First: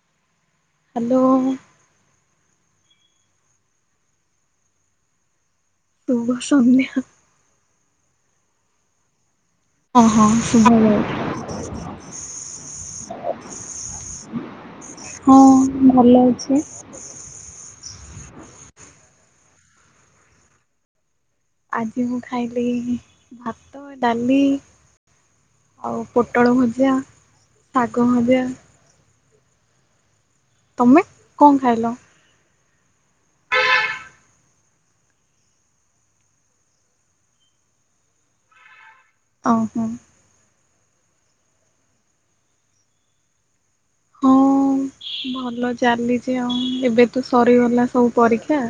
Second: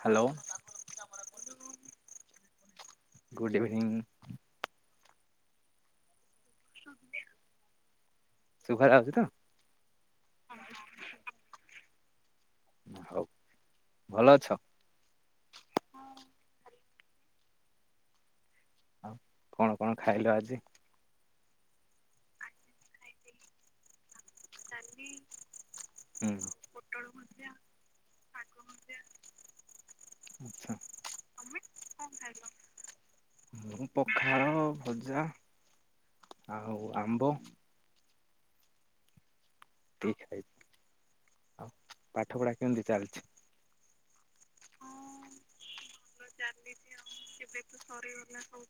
Hello hello. Good evening. ଶୁଭ ସନ୍ଧ୍ୟା। ସୁଭା ଯାଉଛି ତ? ଓ ହୋ ସୁଭାଯାଉଛି। ହଉ ଭଲ ଅଛ। ହଁ ଭଲ ଅଛି। ଆଉ କଣ କଣ ଖାଇଲ ଆଜି? ଆଜି ମୁଁ ଖାଇଲି ଭାତ, ଡାଲି ଆଉ ହୁଁ ପୋଟଳ ଭଜା, ଶାଗ ଭଜା। ଆଛା ତମେ କଣ ଖାଇଲ? ପଖାଳ ଭଜା ଆଉ ଆମ୍ବ। ଓହୋ। ଏତିକି ଖାଇଛି ଆଉ ପାଠ ପଢା କେମିତି ଚାଲିଛି। ହଁ ଭଲ। ଚାଲିଛି ଆଉ ଏବେ ତୁ ସରିଗଲା ସବୁ ପରୀକ୍ଷା।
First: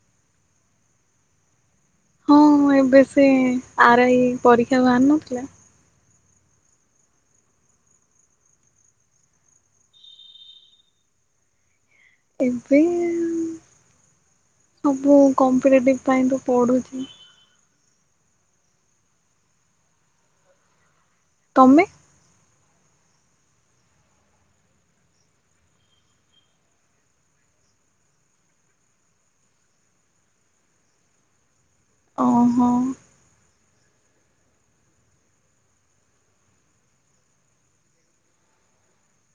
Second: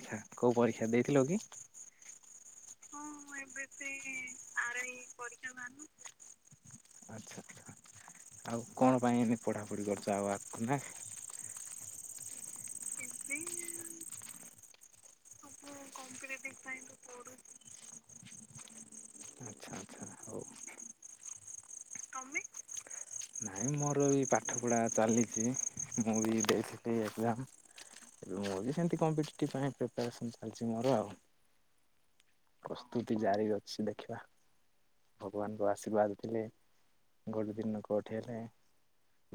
ଆଛା କୋଉ ପରୀକ୍ଷା ଦେଇଥିଲୁ କି? ହଁ ଏବେ ସେ ଆର ଆଇ ପରୀକ୍ଷା ବାହାରି ନଥିଲା। ଆଛା ଆଛା ଆଉ କଣ ପାଇଁ ଏମି ପଢାପଢି କରୁଛ ଆଉ ଆଗକୁ ନା। ଏବେ ସବୁ କ ପଟିଭ ପାଇଁ ତ ପଢୁଛି। ଆଚ୍ଛା ଆଚ୍ଛା ହଉ। [inaudible] ତମେ? ନାଇଁ ମୋର ବି ପାଠ ପଢା ଚାଲିଛି ମୁଁ ବି ଦେଇଥିଲି ଏକ୍ଜାମ ଏବେ ମୁଁ ବି ସେମିତି କମ୍ପିଟେଟିବ ଟି ପାଇଁ ପ୍ରିପାରେସନ୍ ଚାଲିଛି ମୋର ଆଉ। ଓହୋ ପ୍ରସ୍ତୁତି ଜାରି ରଛି ସେ ଦେଖିବା ଭଗବାନଙ୍କ ଆଶୀର୍ବାଦ ଥିଲେ ଗୋଟେ ଦିନ କଟ ଏଠରେ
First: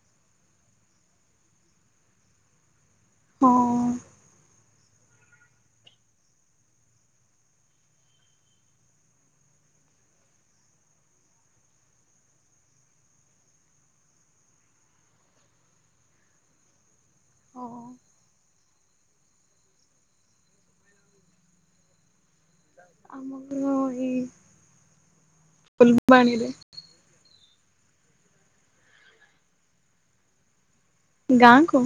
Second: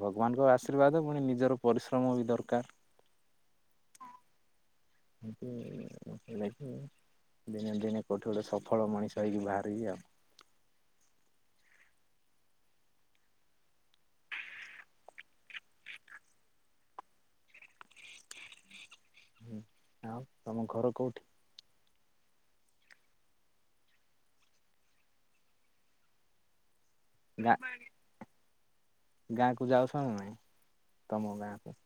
ଭଗବାନଙ୍କ ଆଶୀର୍ବାଦ ପୁଣି ନିଜର ପରିଶ୍ରମ ବି ଦରକାର। ହଁ। ଦିନେ ଦିନେ କୋଉଠି ଗୋଟେ ସଫଳ ମଣିଷ ହେଇକି ବାହାରିବି ଆଉ। ଓ। ହୁଁ ଆଉ ତମ ଘର କୋଉଠି? ଆମ ଘର ଏ ଫୁଲବାଣିରେ। ନା। ଗାଁ କୁ ଯାଉଛ ନା ନାଇ। ତମ ଗାଁ ଗାଁକୁ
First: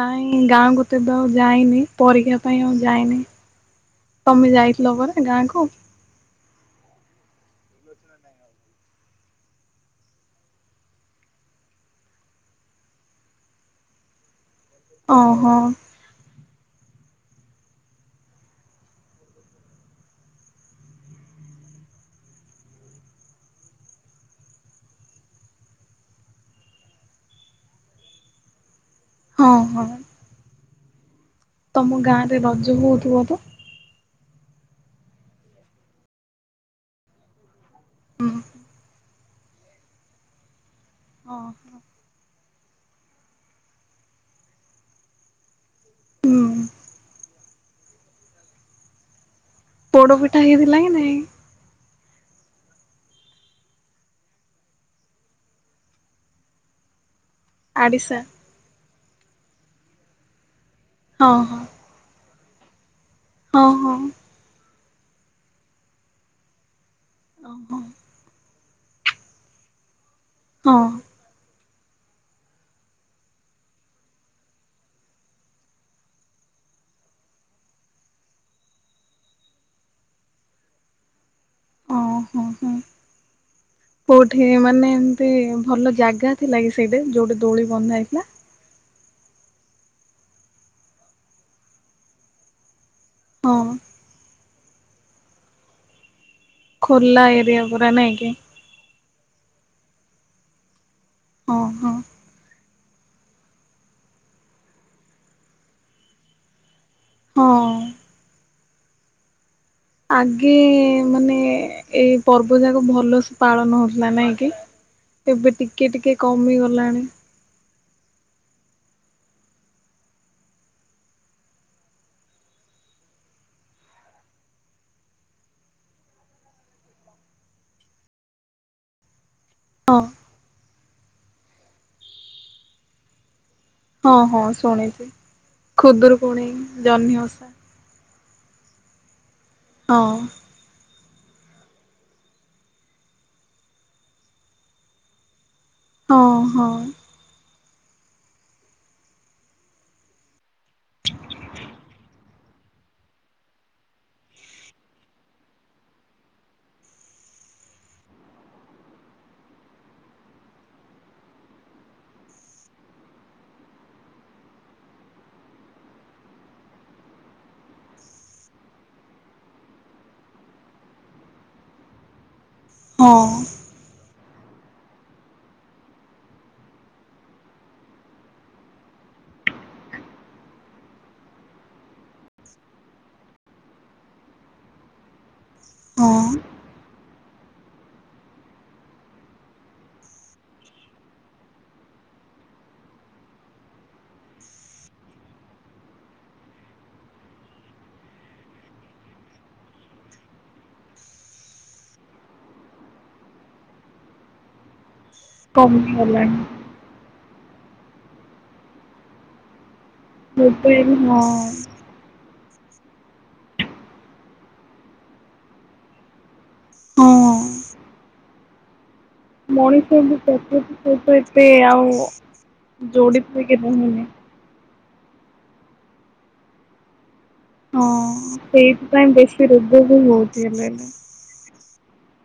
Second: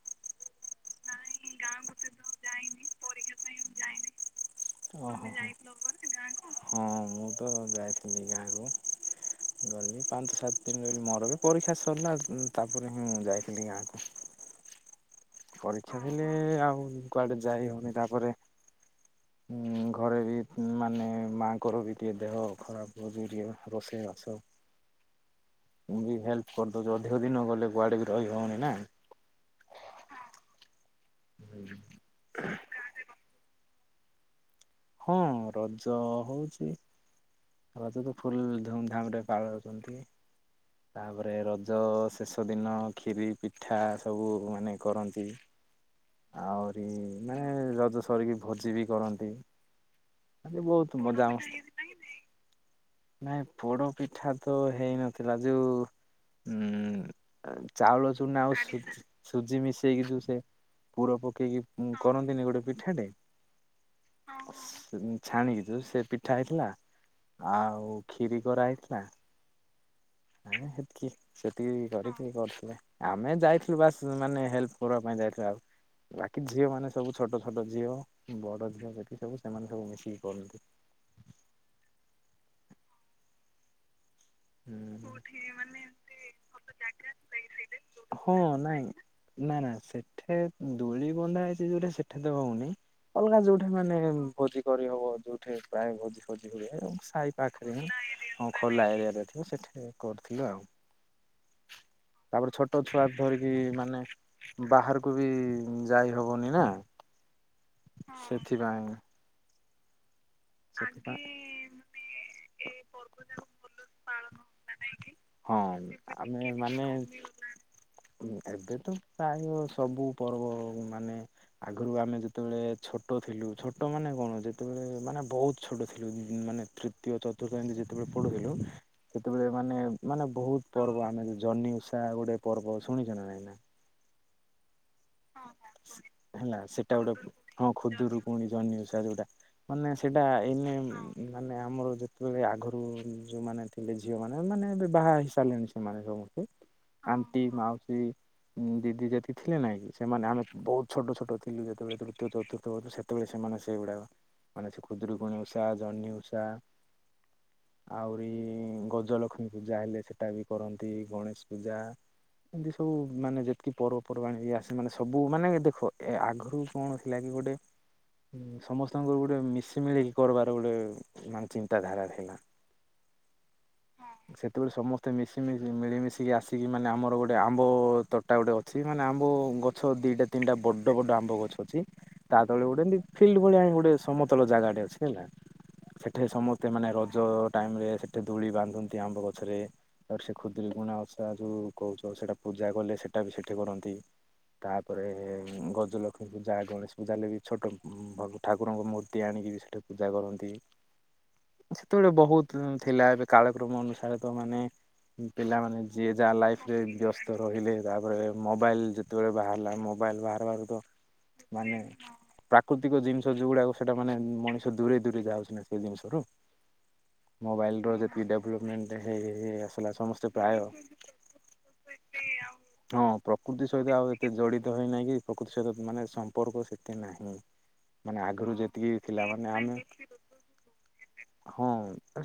ନାଇଁ ଗାଁ ଗୋ ତେ ତ ଆଉ ଯାଇନି ପରୀକ୍ଷା ପାଇଁ ଆଉ ଯାଇନି ତମେ ଯାଇଥିଲ ଓହୋ ପରେ ଗାଁକୁ। ହଁ ମୁଁ ତ ଯାଇଥିଲି ଗାଁକୁ ଗଲି ପାଞ୍ଚ ସାତ ଦିନ ରହିଲି ମୋର ବି ପରୀକ୍ଷା ସରିଲା ତାପରେ ହିଁ ଯାଇଥିଲି ଗାଁକୁ। ଓହୋ ପରୀକ୍ଷା ଥିଲେ ଆଉ କୁଆଡେ ଯାଇ ହଉନି ତାପରେ ଉଁ ଘରେ ବି ମାନେ ମାଆଙ୍କର ବି ଟିକେ ଦେହ ଖରାପ ହଛି ଟିକେ ରୋଷେଇ ବାସ ମୁ ବି ହେଲ୍ପ କରିଦଉ ଅଧିକ ଦିନ ଗଲେ କୁଆଡେ ବି ରହି ହଉନି ନା। ହଁ ହଁ। ତମ ଗାଁରେ ରଜ ହଉଥିବ ତ। ହଁ ରଜ ହଉଚି। ଆ ତ ହୁଁ ଫୁଲ ଧୁମଧାମ ରେ କାଳେ ଅଛନ୍ତି। ତାପରେ ହଁ ରଜ ଶେଷ ସତ ଦିନ ଖିରି ପିଠା ସବୁ ମାନେ କରନ୍ତି ହୁଁ ଆହୁରି ମାନେ ରଜ ସରିକି ଭୋଜି ବି କରନ୍ତି। ପୋଡପିଠା ହେଇଥିଲା କି ବହୁତ ନାଇଁ? ମଜା ମସ୍ତି ନାଇଁ ପୋଡ ପିଠା ତ ହେଇନଥିଲା ଯୋଉ ଉଁ ଚାଉଳ ଆଡିଶା? ଚୁନା ଆଉ ସେ ସୁଜି ମିଶେଇକି [inaudible] ପୁର ହଁ ହଁ ପକେଇକି କର ତିନି ଗୋଟେ ପିଠାଟେ ହଁ ହଁ [inaudible] ସେ ଦିନ ଛାଣିକି ଯଉ ସେ ପିଠା ହେଇଥିଲା ଓହୋ ଆଉ କ୍ଷୀରି କରାଏ ଥିଲା [inaudible] ହଁ ହେତକି ସେ ଟିକେ ଡରିକି କରିଥିଲେ ଆମେ ଯାଇଥିଲୁ ବାସ୍ ମାନେ ହେଲ୍ପ କରିବା ପାଇଁ ଯାଇଥିଲୁ ଆଉ ବାକି ଝିଅ ମାନେ ସବୁ ଛୋଟ ଛୋଟ ଝିଅ ବଡ ଝିଅ ସେଠି ସବୁ ସେମାନେ ସବୁ ମିଶିକି କରନ୍ତି ଓ ହୋ ହୋଁ କୋଉଠି ମାନେ ଏମତି ଭଲ ଜାଗା ଥିଲା କି ସେଇଟା ଯୋଉଠି ଦୋଉଳି ବନ୍ଧା ଯୋଉଠି ହେଇଥିଲା ହଁ ନାଇଁ ନା ନା ସେଠେ ଦୋଳି ବନ୍ଧା ହେଇଛି ଯୋଉଟା ସେଠେତେ ହଉନି ଅଲଗା ହଁ ଯୋଉଠି ମାନେ [inaudible] କରିହେବ ଯୋଉଠି ପ୍ରାୟ ଭୋଜି ଭୋଜି କରି ହୁଏ ଖୋଲା ସାହି ଏରିଆ ପାଖରେ ପୁରା ନାଇଁ କି ହଁ ଖୋଲା ଏରିଆରେ ଏଥିରେ କରିଥିଲୁ ଆଉ ଓ ହୋ ତାପରେ ଛୋଟ ଛୁଆ ଧରିକି ମାନେ ବାହାରକୁ ବି ଯାଇ ହବନି ନା ହଁ। ହଁ ଶିବା [inaudible] ଆଗେ ମାନେ ଏଇ ପର୍ବ ଯାକ ଭଲସେ ପାଳନ ହଉଥିଲା ନାଇଁ କି ଏବେ ହଁ ଟିକେ ଟିକେ ଆମେ କମି ମାନେ ଗଲାଣି ଏବେ ତ ପ୍ରାୟ ସବୁ ପର୍ବ ମାନେ ଆଗରୁ ଆମେ ଯେତେବେଳେ ଛୋଟ ଥିଲୁ ଛୋଟ ମାନେ କଣ ଯେତେବେଳେ ମାନେ ବହୁତ ଛୋଟ ଥିଲୁ ମାନେ ତୃତୀୟ ଚତୁର୍ଥ ଏମିତି ଯେତେବେଳେ ପଢୁଥିଲୁ ସେତେବେଳେ ମାନେ ହଁ ମାନେ ବହୁତ ପର୍ବ ଆମେ [inaudible] ଜହ୍ନି ଉଷା ଗୋଟେ ପର୍ବ ଶୁଣିଛନା ନାଇଁ ନା ହଁ ହଁ ଶୁଣିଛି ଖୁଦରୁକୁଣି ଜହ୍ନିିଓସା କୁଣି ଜହ୍ନି ଉଷା ଯୋଉଟା। ମାନେ ସେଟା ଏଇନେ ମାନେ ଆମର ଯେତେବେଳେ ଆଗରୁ ଯୋଉମାନେ ଥିଲେ ଝିଅ ମାନେ ମାନେ ଏବେ ବାହା ହେଇସାରିଲେଣି। ଓହ, ଦି ଦିଦି ଯେତେ ଥିଲେ ନାଇଁ କି ସେମାନେ ଆମେ ବହୁତ ଛୋଟ ଛୋଟ ଥିଲୁ ଯେତେବେଳେ ତୃତୀୟ ଚତୁର୍ଥ ସେତେବେଳେ ସେମାନେ ସେଗୁଡାକ ମାନେ ଖୁଦୂରୁକୁଣୀ ଉଷା ଜହ୍ନି ଉଷା ଆହୁରି ଗଜଲକ୍ଷ୍ମୀ ପୂଜା ହେଲେ ସେଟା ବି କରନ୍ତି ଗଣେଶ ପୂଜା ଏମିତି ସବୁ ମାନେ ଯେତିକି ପର୍ବପର୍ବାଣି ଏୟା ସେମାନେ ସବୁ ମାନେ ଦେଖ ଏ ଆଗରୁ କଣ ଥିଲାକି ଗୋଟେ ସମସ୍ତଙ୍କର ଗୋଟେ ମିଶି ମିଳିକି କରିବାର ଗୋଟେ ମାନେ ଚିନ୍ତା ଧାରା ଥିଲା। ହଁ ସେତେବେଳେ ସମସ୍ତେ ମିଶିମଶ ମିଳିମିଶିକି ଆସିକି ମାନେ ଆମର ଗୋଟେ ଆମ୍ବ ତୋଟା ଗୋଟେ ଅଛି ମାନେ ଆମ୍ବ ଗ ଗଛ ଦିଟା ତିନିଟା ବଡ ବଡ ଆମ୍ବ ଗଛ ଅଛି ତା ତଳେ ଗୋଟେ ଏମ ଫିଲ୍ଡ ଭଳିଆ ଗୋଟେ ସମତଳ ଜାଗାଟେ ଅଛି ହେଲା। ହଁ ସେଠି ସମସ୍ତେ ମାନେ ରଜ ଜ ଟାଇମ ରେ ସେଠି ଦୋଳି ବାନ୍ଧନ୍ତି ଆମ୍ବ ଗଛରେ ତା ସେ ଖୁଦୁରୁକୁଣି ଓଷା ଯୋଉ କହୁଛ ସେଇଟା ପୂଜା କଲେ ସେଇଟା ବି ସେଠି କରନ୍ତି। ତାପରେ ଗଜଲକ୍ଷ୍ମୀ ପୂଜା ଗଣେଶ ପୂଜା ବି ଛୋଟ ଠାକୁରଙ୍କ ମୂର୍ତ୍ତି ଆଣିକି ବି ସେଠି ପୂଜା କରନ୍ତି ସେତେବେଳେ ବହୁତ ଥିଲା ଏବେ କାଳକ୍ରମ ଅନୁସାରେ ତ ମାନେ ପିଲାମାନେେ ଯିଏ ଯାହା କମିଗଲାଣି ଲାଇଫ ରେ ବ୍ୟସ୍ତ। ରହିଲେ ତାପରେ ମୋବାଇଲ ଯେତେବେଳେ ବାହାରିଲା ମୋ ମୋବାଇଲ ବାହାରବହାରଦ ମୋବାଇଲ ହଁ ମାନେ ପ୍ରାକୃତିକ ଜିନିଷ ଯଉଗୁଡ଼ାକ ସେଇଟା ମାନେ ମଣିଷ ଦୂରେ ଦୂରେ ଯାହାଉଛି ନା ସେ ଜିନିଷରୁ ହଁ। ମୋବାଇଲ ର ଯେତିକି ଡେଭଲପମେଣ୍ଟ ହେଇ ହେଇ ହେଇ ଆସିଲା ମଣିଷ [inaudible] ସମସ୍ତେ ପ୍ରାୟ ହଁ ଯୋଡିଥିଲେ କେବେ ପ୍ରକୃତି ସହିତ ହନି ଆଉ ଏତେ ଜଡ଼ିତ ହୋଇନାହିଁ କି ପ୍ରକୃତି ସହିତ ମାନେ ସମ୍ପର୍କ ସେତେ ନାହିଁ ହଁ ମାନେ ଆଗରୁ ଯେତିକି ସେଇଥିପାଇ ଥିଲା ବେଶୀ ମାନେ ରୋଗ ବି ଆମେ ହଉଛି ଏବେ ହଁ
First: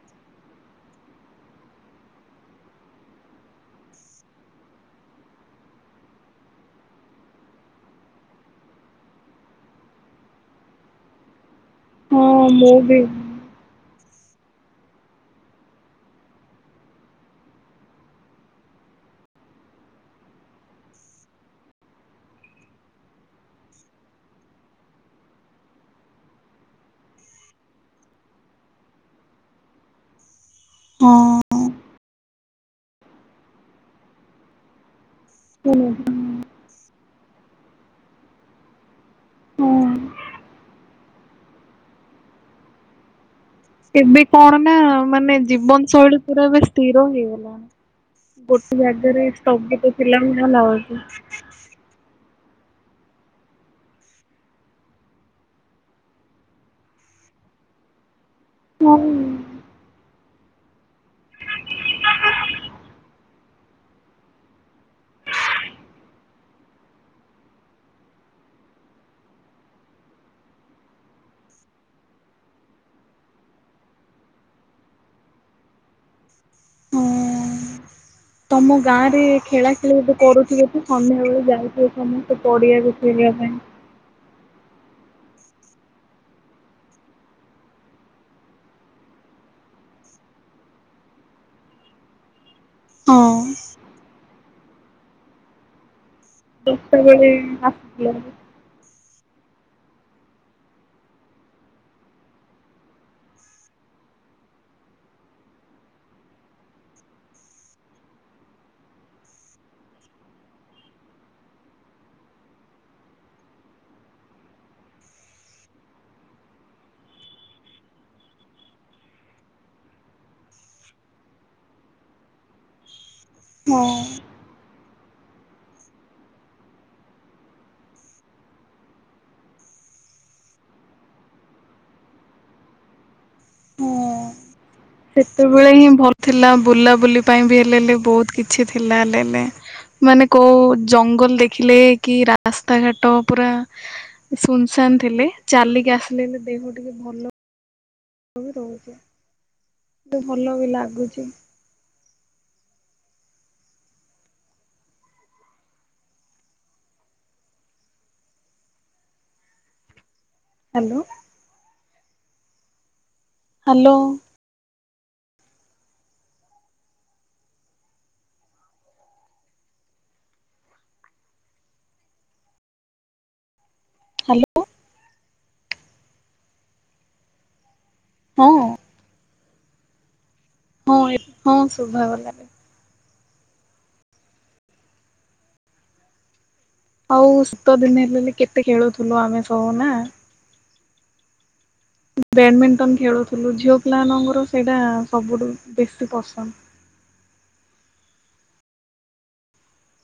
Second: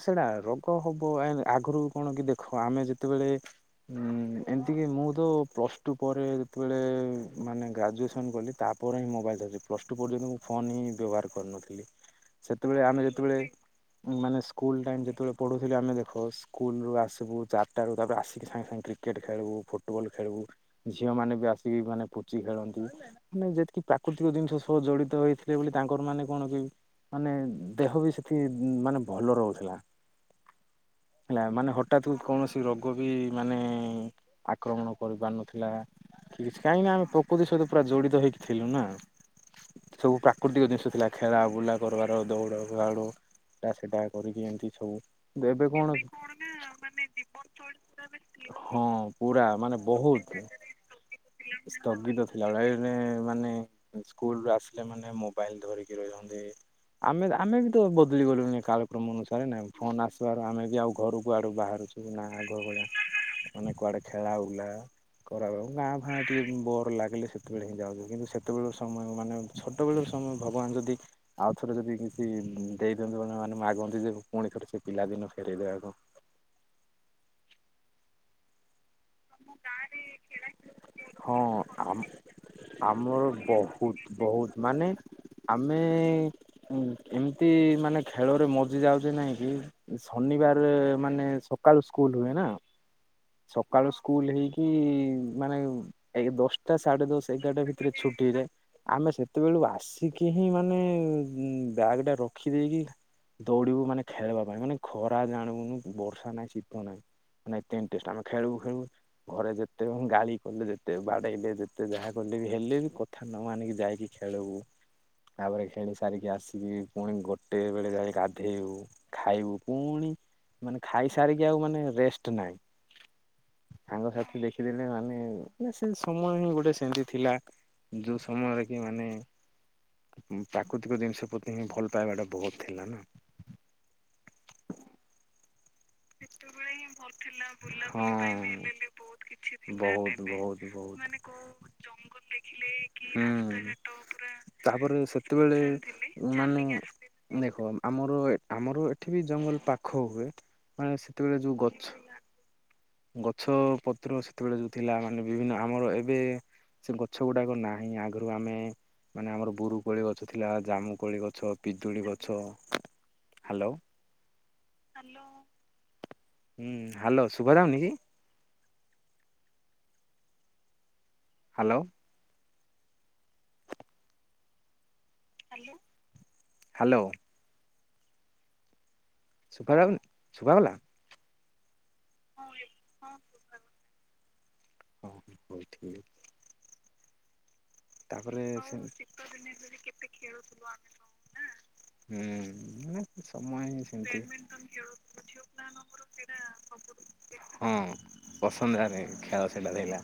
ସେଇଟା ରୋଗ ହବ ଆଗରୁ କଣ କି ଦେଖ ଆମେ ଯେତେବେଳେ ଉ ଏମିତିକ ମୁଁ ତ ପ୍ଲସ ଟୁ ପରେ ସେତେବେଳେ ମାନେ ଗ୍ରାଜୁଏସନ୍ କଲି ତାପରେ ହିଁ ମୋବାଇଲ୍ ଧରଛି ପ୍ଲସ୍ ଟୁ ପର୍ଯ୍ୟନ୍ତ ମୁଁ ଫୋନ୍ ହିଁ ବ୍ୟବହାର କରିନଥିଲି। ହଁ ମୁଁ ସେତେବେଳେ ବି ଆମେ ଯେତେବେଳେ ମାନେ ସ୍କୁଲ ଟାଇମ ଯେତେବେଳେ ପଢୁଥିଲି ଆମେ ଦେଖ ସ୍କୁଲ ରୁ ଆସିବୁ ଚାରିଟାରୁ ତାରେ ଆସିକି ସାଙ୍ଗେ ସାଙ୍ଗେ କ୍ରିକେଟ ଖେଳୁ ଫୁଟବଲ ଖେଳିବୁ ଝିଅ ମାନ ଆସିକି ମାନେ ପୋଚି ଖେଳନ୍ତି ମାନେ ଯେତିକି ପ୍ରାକୃତିକ ଜିନିଷ ସହ ଜଡିତ ହେଇଥିଲେ ବୋଲି ତାଙ୍କର ମାନେ କଣ କି ମାନେ ଦେହ ବି ସେଠି ମାନେ ଭଲ ରହୁଥିଲା। ହଁ। ହେଲେ ଏମାନେ ହ ହଠାତ କୌଣସି ରୋଗ ବି ମାନେ ଆକ୍ରମଣ କରି ପାରିନଥିଲା। ଶୁଣୁ କିଛି କାହିଁକିନା ଆମେ ପ୍ରକୃତି ସହିତ ପୁରା ଜଡିତ ହେଇକି ଥିଲୁ ନା ହଁ ସବୁ ପ୍ରାକୃତିକ ଜିନିଷ ଥିଲା ଖେଳା ବୁଲା କରିବାର ଦୌଡ଼ ଫାଡ ଏବେ କଣ ନା ମାନେ ଏବେ ଜୀବନ କଣ ଶୈଳୀ ପୁରା ଏବେ ସ୍ଥିର ହେଇଗଲାଣି ଗୋଟେ ହଁ ଜାଗାରେ ପୁରା ମାନେ ସ୍ଥଗିତ ଥିଲା ବହୁତ ହେଲା ସ୍ଥଗିତ ଥିଲା। ଲଢାଇରେ ମାନେ ସ୍କୁଲୁ ଆସିଲେ ମାନେ ମୋବାଇଲ ଧରିକି ରହିଛନ୍ତି ଆମେ ଆମେ ବି ତ ହଁ କାଳକ୍ରମ ଅନୁସାରେ ନା ଫୋନ ଆସେ ତୁଆର ଆମେ ବି ଆଉ ଘରୁ କୁଆଡ଼େ ବାହାରୁଛୁ ନା ଆଗ ଭଳିଆ ମାନେ କୁଆଡ଼େ ଖେଳାବୁଲା କରାଉ ଗାଁ ଭାଁ ଟିକେ ବର ଲାଗିଲେ ସେତେବେଳେ ହିଁ ଯାଉଛି କିନ୍ତୁ ସେତେବେଳ ସମୟ ମାନେ ଛୋଟବେେଳ ସମୟ ଭଗବାନ ଯଦି ଆଉ ଥରେ ଯଦି କିଛି ଦେଇଦିଅନ୍ତୁ ମାନ ମାନେ ମାଗନ୍ତି ଯେ ପୁଣି ଥରେ ସେ ପିଲାଦିନ ଫେରଇଦବାକୁ। ହଁ ତମ ଗାଁ ରେ ଖେଳା ଖେଳି ଏବେେ କରୁଥିବେ କି ହଁ ସନ୍ଧ୍ୟାବେେଳେ ଯାଉଥିବେ ଆମ ସମସ୍ତେ ପଡିଆକୁ ଆମର ଖେଳିବା ପାଇଁ ବହୁତ ବହୁତ ମାନେ ଆମେ ଏମିତି ମାନେ ଖେଳରେ ମଜି ଯାଉଛେ ନାଇଁ କି ଶନିବାର ମାନେ ସକାଳୁ ସ୍କୁଲ ହୁଏ ନା ହଁ ସକାଳୁ ସ୍କୁଲ ହେଇକି କି ମାନେ ଏକ ଦଶଟା ସାଢେ ଦଶ ବେଳେ ଏଗାରଟା ଭିତରେ ଆସୁଥିଲା। ଛୁଟି ହେଇଯାଏ ଆମେ ସେ ସେତେବେଳୁ ଆସିକି ହିଁ ମାନେ ଉ ବ୍ୟାଗ ଟା ରଖି ଦେଇେଇକି ଦୌଡିବୁ ମାନେ ଖେଳିବା ପାଇଁ ମାନେ ଖରା ଜାଣିବୁନୁ ବର୍ଷା ନାହିଁ ଶୀତ ନାହିଁ ମାନେ ଏତେ ଆମେ ଖେଳିବୁ ଖେଳିବୁ ଘରେ ଯେତେ ଗାଳି କଲେ ଯେତେ ବାଡ଼େଇଲେ ଯେତେ ଯାହା କଲେ ବି ହେଲେ ବି କଥା ନ ମାନିକି ଯାଇକି ଖେଳିବୁ ତାପରେ ଖେଳି ସାରିକି ଆସିକି ପୁଣି ଗୋଟେ ବେଳେ ଯାଇକି ଗାଧେଇବୁ ଖାଇବୁ ପୁଣି ମାନେ ଖାଇସାରିକି ଆଉ ମାନେ ରେଷ୍ଟ ନହିଁ ହଁ ସାଙ୍ଗସାଥି ଦେଖିଦେଲେ ଏ ମାନେ ସେ ସମୟ ହିଁ ଗୋଟେ ସେମିତି ଥିଲା ଯୋଉ ସମୟରେ କି ମାନେ ପ୍ରାକୃତିକ ଜିନିଷ ପ୍ରତି ହିଁ ଭଲ ପାଇବାଟା ବହୁତ ଥିଲା ନା। ସେତ ସବୁବେଳେ ହିଁ ଭଲ ଥିଲା ବୁଲାବୁଲି ପାଇଁ ବି ହେଲେ ହେଲେ ବହୁତ କିଛି ଥିଲା ହେଲେ ହେଲେ ମାନେ କୋଉ ଜଙ୍ଗଲ ଦେଖିଲେ କି ରାସ୍ତାଘାଟ ପୁରା ତାପରେ ସୁନସାନ୍ ଥିଲେ ସେତେବେଳେ ଚାଲିକି ଆସିଲେ ହେଲେ ମାନେ ଦେହକୁ ଟିକେ ଭଲ ଦେଖ ଆମର ବି ଆମର ରହୁଛି। ଏଠି ବି ଜଙ୍ଗଲ ପାଖ ତ ହୁଏ ଭଲ ବି ମାନେ ଲାଗୁଛି ସେତେବେଳେ ଯୋଉ ଗଛ ଗ ଛ ପତ୍ର ସେତେବେଳେ ଯୋଉ ଥିଲା ମାନେ ବିଭିନ୍ନ ଆମର ଏବେ ସେ ଗଛ ଗୁଡାକ ନାହିଁ ଆଗରୁ ଆମେ ମାନେ ଆମର ବୁରୁକୋଳି ଗ ଗଛ ଥିଲା ହ୍ୟାଲୋ ଜାମୁକୋଳି ଗଛ ପିଜୁଳି ଗଛ। ହାଲୋ। ହାଲୋ। ହୁଁ ହାଲୋ ଶୁଭାଯାଉନି କି? Hello hello. ହାଲୋ। ହଁ ଶୁଭାଯାଉନି? ଶୁଭା ଗଲା? ହଁ ହଁ ଶୁଭାଗଲା ହଁ ହ ହଉ ଠିକ ଅଉ ସୁ ତ ଦିନ ହେଲେ କେତେ ସେ ଖେଳୁଥିଲୁ ଆମେ ସବୁ ନା! ହୁଁ ବ୍ୟାଡମିଣ୍ଟନ ମାନେ ଖେଳୁଥିଲୁ ସମୟ ଝିଅ ହିଁ ସେମିତି। ପଲାମାନଙ୍କର ସେଇଟା ସବୁଠୁ ବେଶୀ ପସନ୍ଦ। ହୁଁ ପସନ୍ଦ ହାରେ ଖେଳ ସେଇଟା ଦେଲା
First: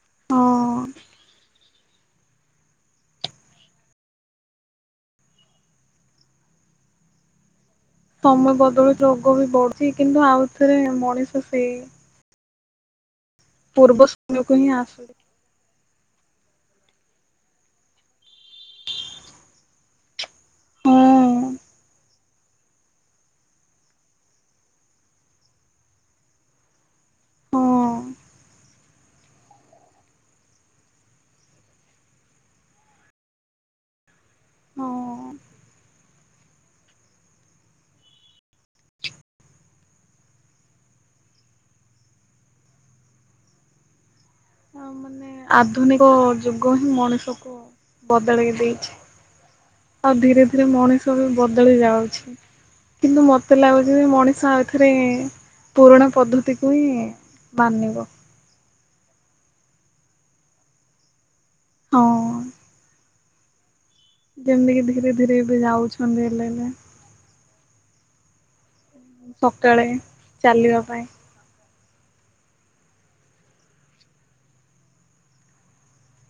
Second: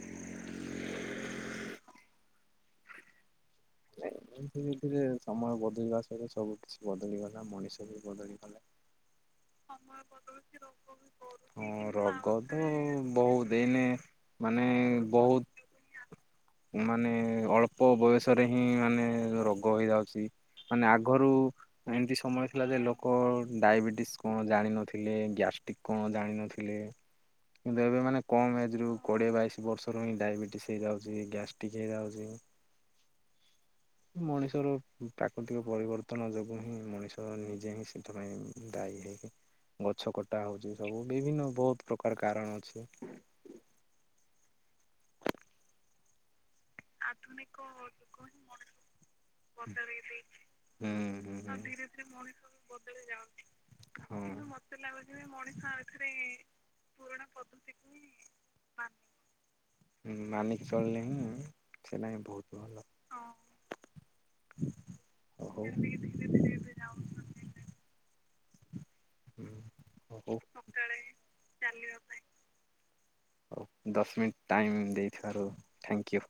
ହଁ। [inaudible] ଧୀରେ ଧୀରେ ସମୟ ବଦଳିବା ସହିତ ସବୁ କିଛି ବଦଳିଗଲା ମଣିଷ। ବି ସମୟ ବଦଳିଗଲା। ବଦଳୁଛି ରୋଗ ବି ବଢୁଛି କିନ୍ତୁ ଆଉଥରେ ମଣିଷ ସେଇ [inaudible] ବହୁତ୍ ଏଇନେ ପୂର୍ବ ସମୟକୁ ମାନେ ହିଁ ଆସୁଛି ବହୁତ୍ ମାନେ ଅଳ୍ପ ବୟସ ସରେ ହିଁ ମାନେ ରୋଗ ହେଇଯାଉଛି ମାନେ ହଁ ଆଗରୁ ଏମତି ସମୟ ଥିଲା ଯେ ଲୋକ ଡାଇବେଟିସ କଣ ଜାଣିିନଥିଲେ ଗ୍ୟାଷ୍ଟ୍ରିକ୍ କଣ ଜାଣିନଥିଲେ ହଁ କିନ୍ତୁ ଏବେ ମାନେ କମ୍ ଏଜ୍ ରୁ କୋଡିଏ ବାଇଶି ବର୍ଷରୁ ହିଁ ଡାଇବେଟିସ୍ ହେଇଯାଉଛି ଗ୍ୟାଷ୍ଟ୍ରିକ୍ ହେଇଯାଉଛି। ମଣିଷର ହଁ ଆଉ ପ୍ରାକୃତିକ ପରିବର୍ତ୍ତନ, ନୂତ୍ତନ ଯୋଗୁ ହିଁ ମଣିଷ ନିଜେ ହିଁ ସେଥିପାଇଁ ଦାୟୀ ହେଇକି ଗଛ କଟା ହଉଛି ସବୁ ବିଭିନ୍ନ ବହୁତ ପ୍ରକାର କାରଣ ଅଛି। ଅ ମାନେ ଆଧୁନିକ। ଯୁଗ ହିଁ ମଣିଷକୁ ଆଧୁନିକ ଯୁଗ ହିଁ ବଦଳେଇ ମଣିଷ ଦେଇଛି ବଦଳେଇ ଆଉ ଧୀରେ ଦେଇଛି। ଧୀରେ ହୁଁ ମଣିଷ ବି ହୁଁ ଆଉ ବଦଳି ଧୀରେ ଧୀରେ ଯାଉଛି ମଣିଷ ବି ବଦଳି କିନ୍ତୁ ଯାଉଛି। ମତେ ଲାଗୁଛି ଯେ ମଣିଷ ହଁ ମତେ ଆଉଥରେ ଲାଗୁଛି ମଣିଷ ପୁରୁଣା ଆଉଥରେ ପଦ୍ଧତିକୁ ହିଁ ପୁରୁଣା ପଦ୍ଧତିକୁ ମାନିବ ହିଁ ମାନିବ। ମାନିକି ଚଳିଲେ ହିଁ। ହଁ ସେଟା ହିଁ ବହୁତ ଭଲ। ଯେମିତିକି ଧୀରେ ଧୀରେ ଏବେ ହଉ। ଯାଉଛନ୍ତି ଏଲେ ଏଲେ। [inaudible] ସକାଳେ ଚାଲିବା ପାଇଁ। ଚାଲିବ ପାଇଁ। ହଉ ଦଶ ମିନିଟ୍ ଟାଇମ ଦେଇଥିବାରୁ ଥ୍ୟାଙ୍କ ୟୁ।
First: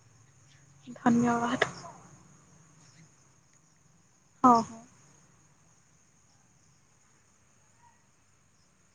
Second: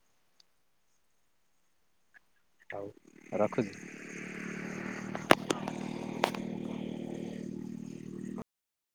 ଧନ୍ୟବାଦ। ହଉ ରଖୁଛି। ହଉ ହଉ।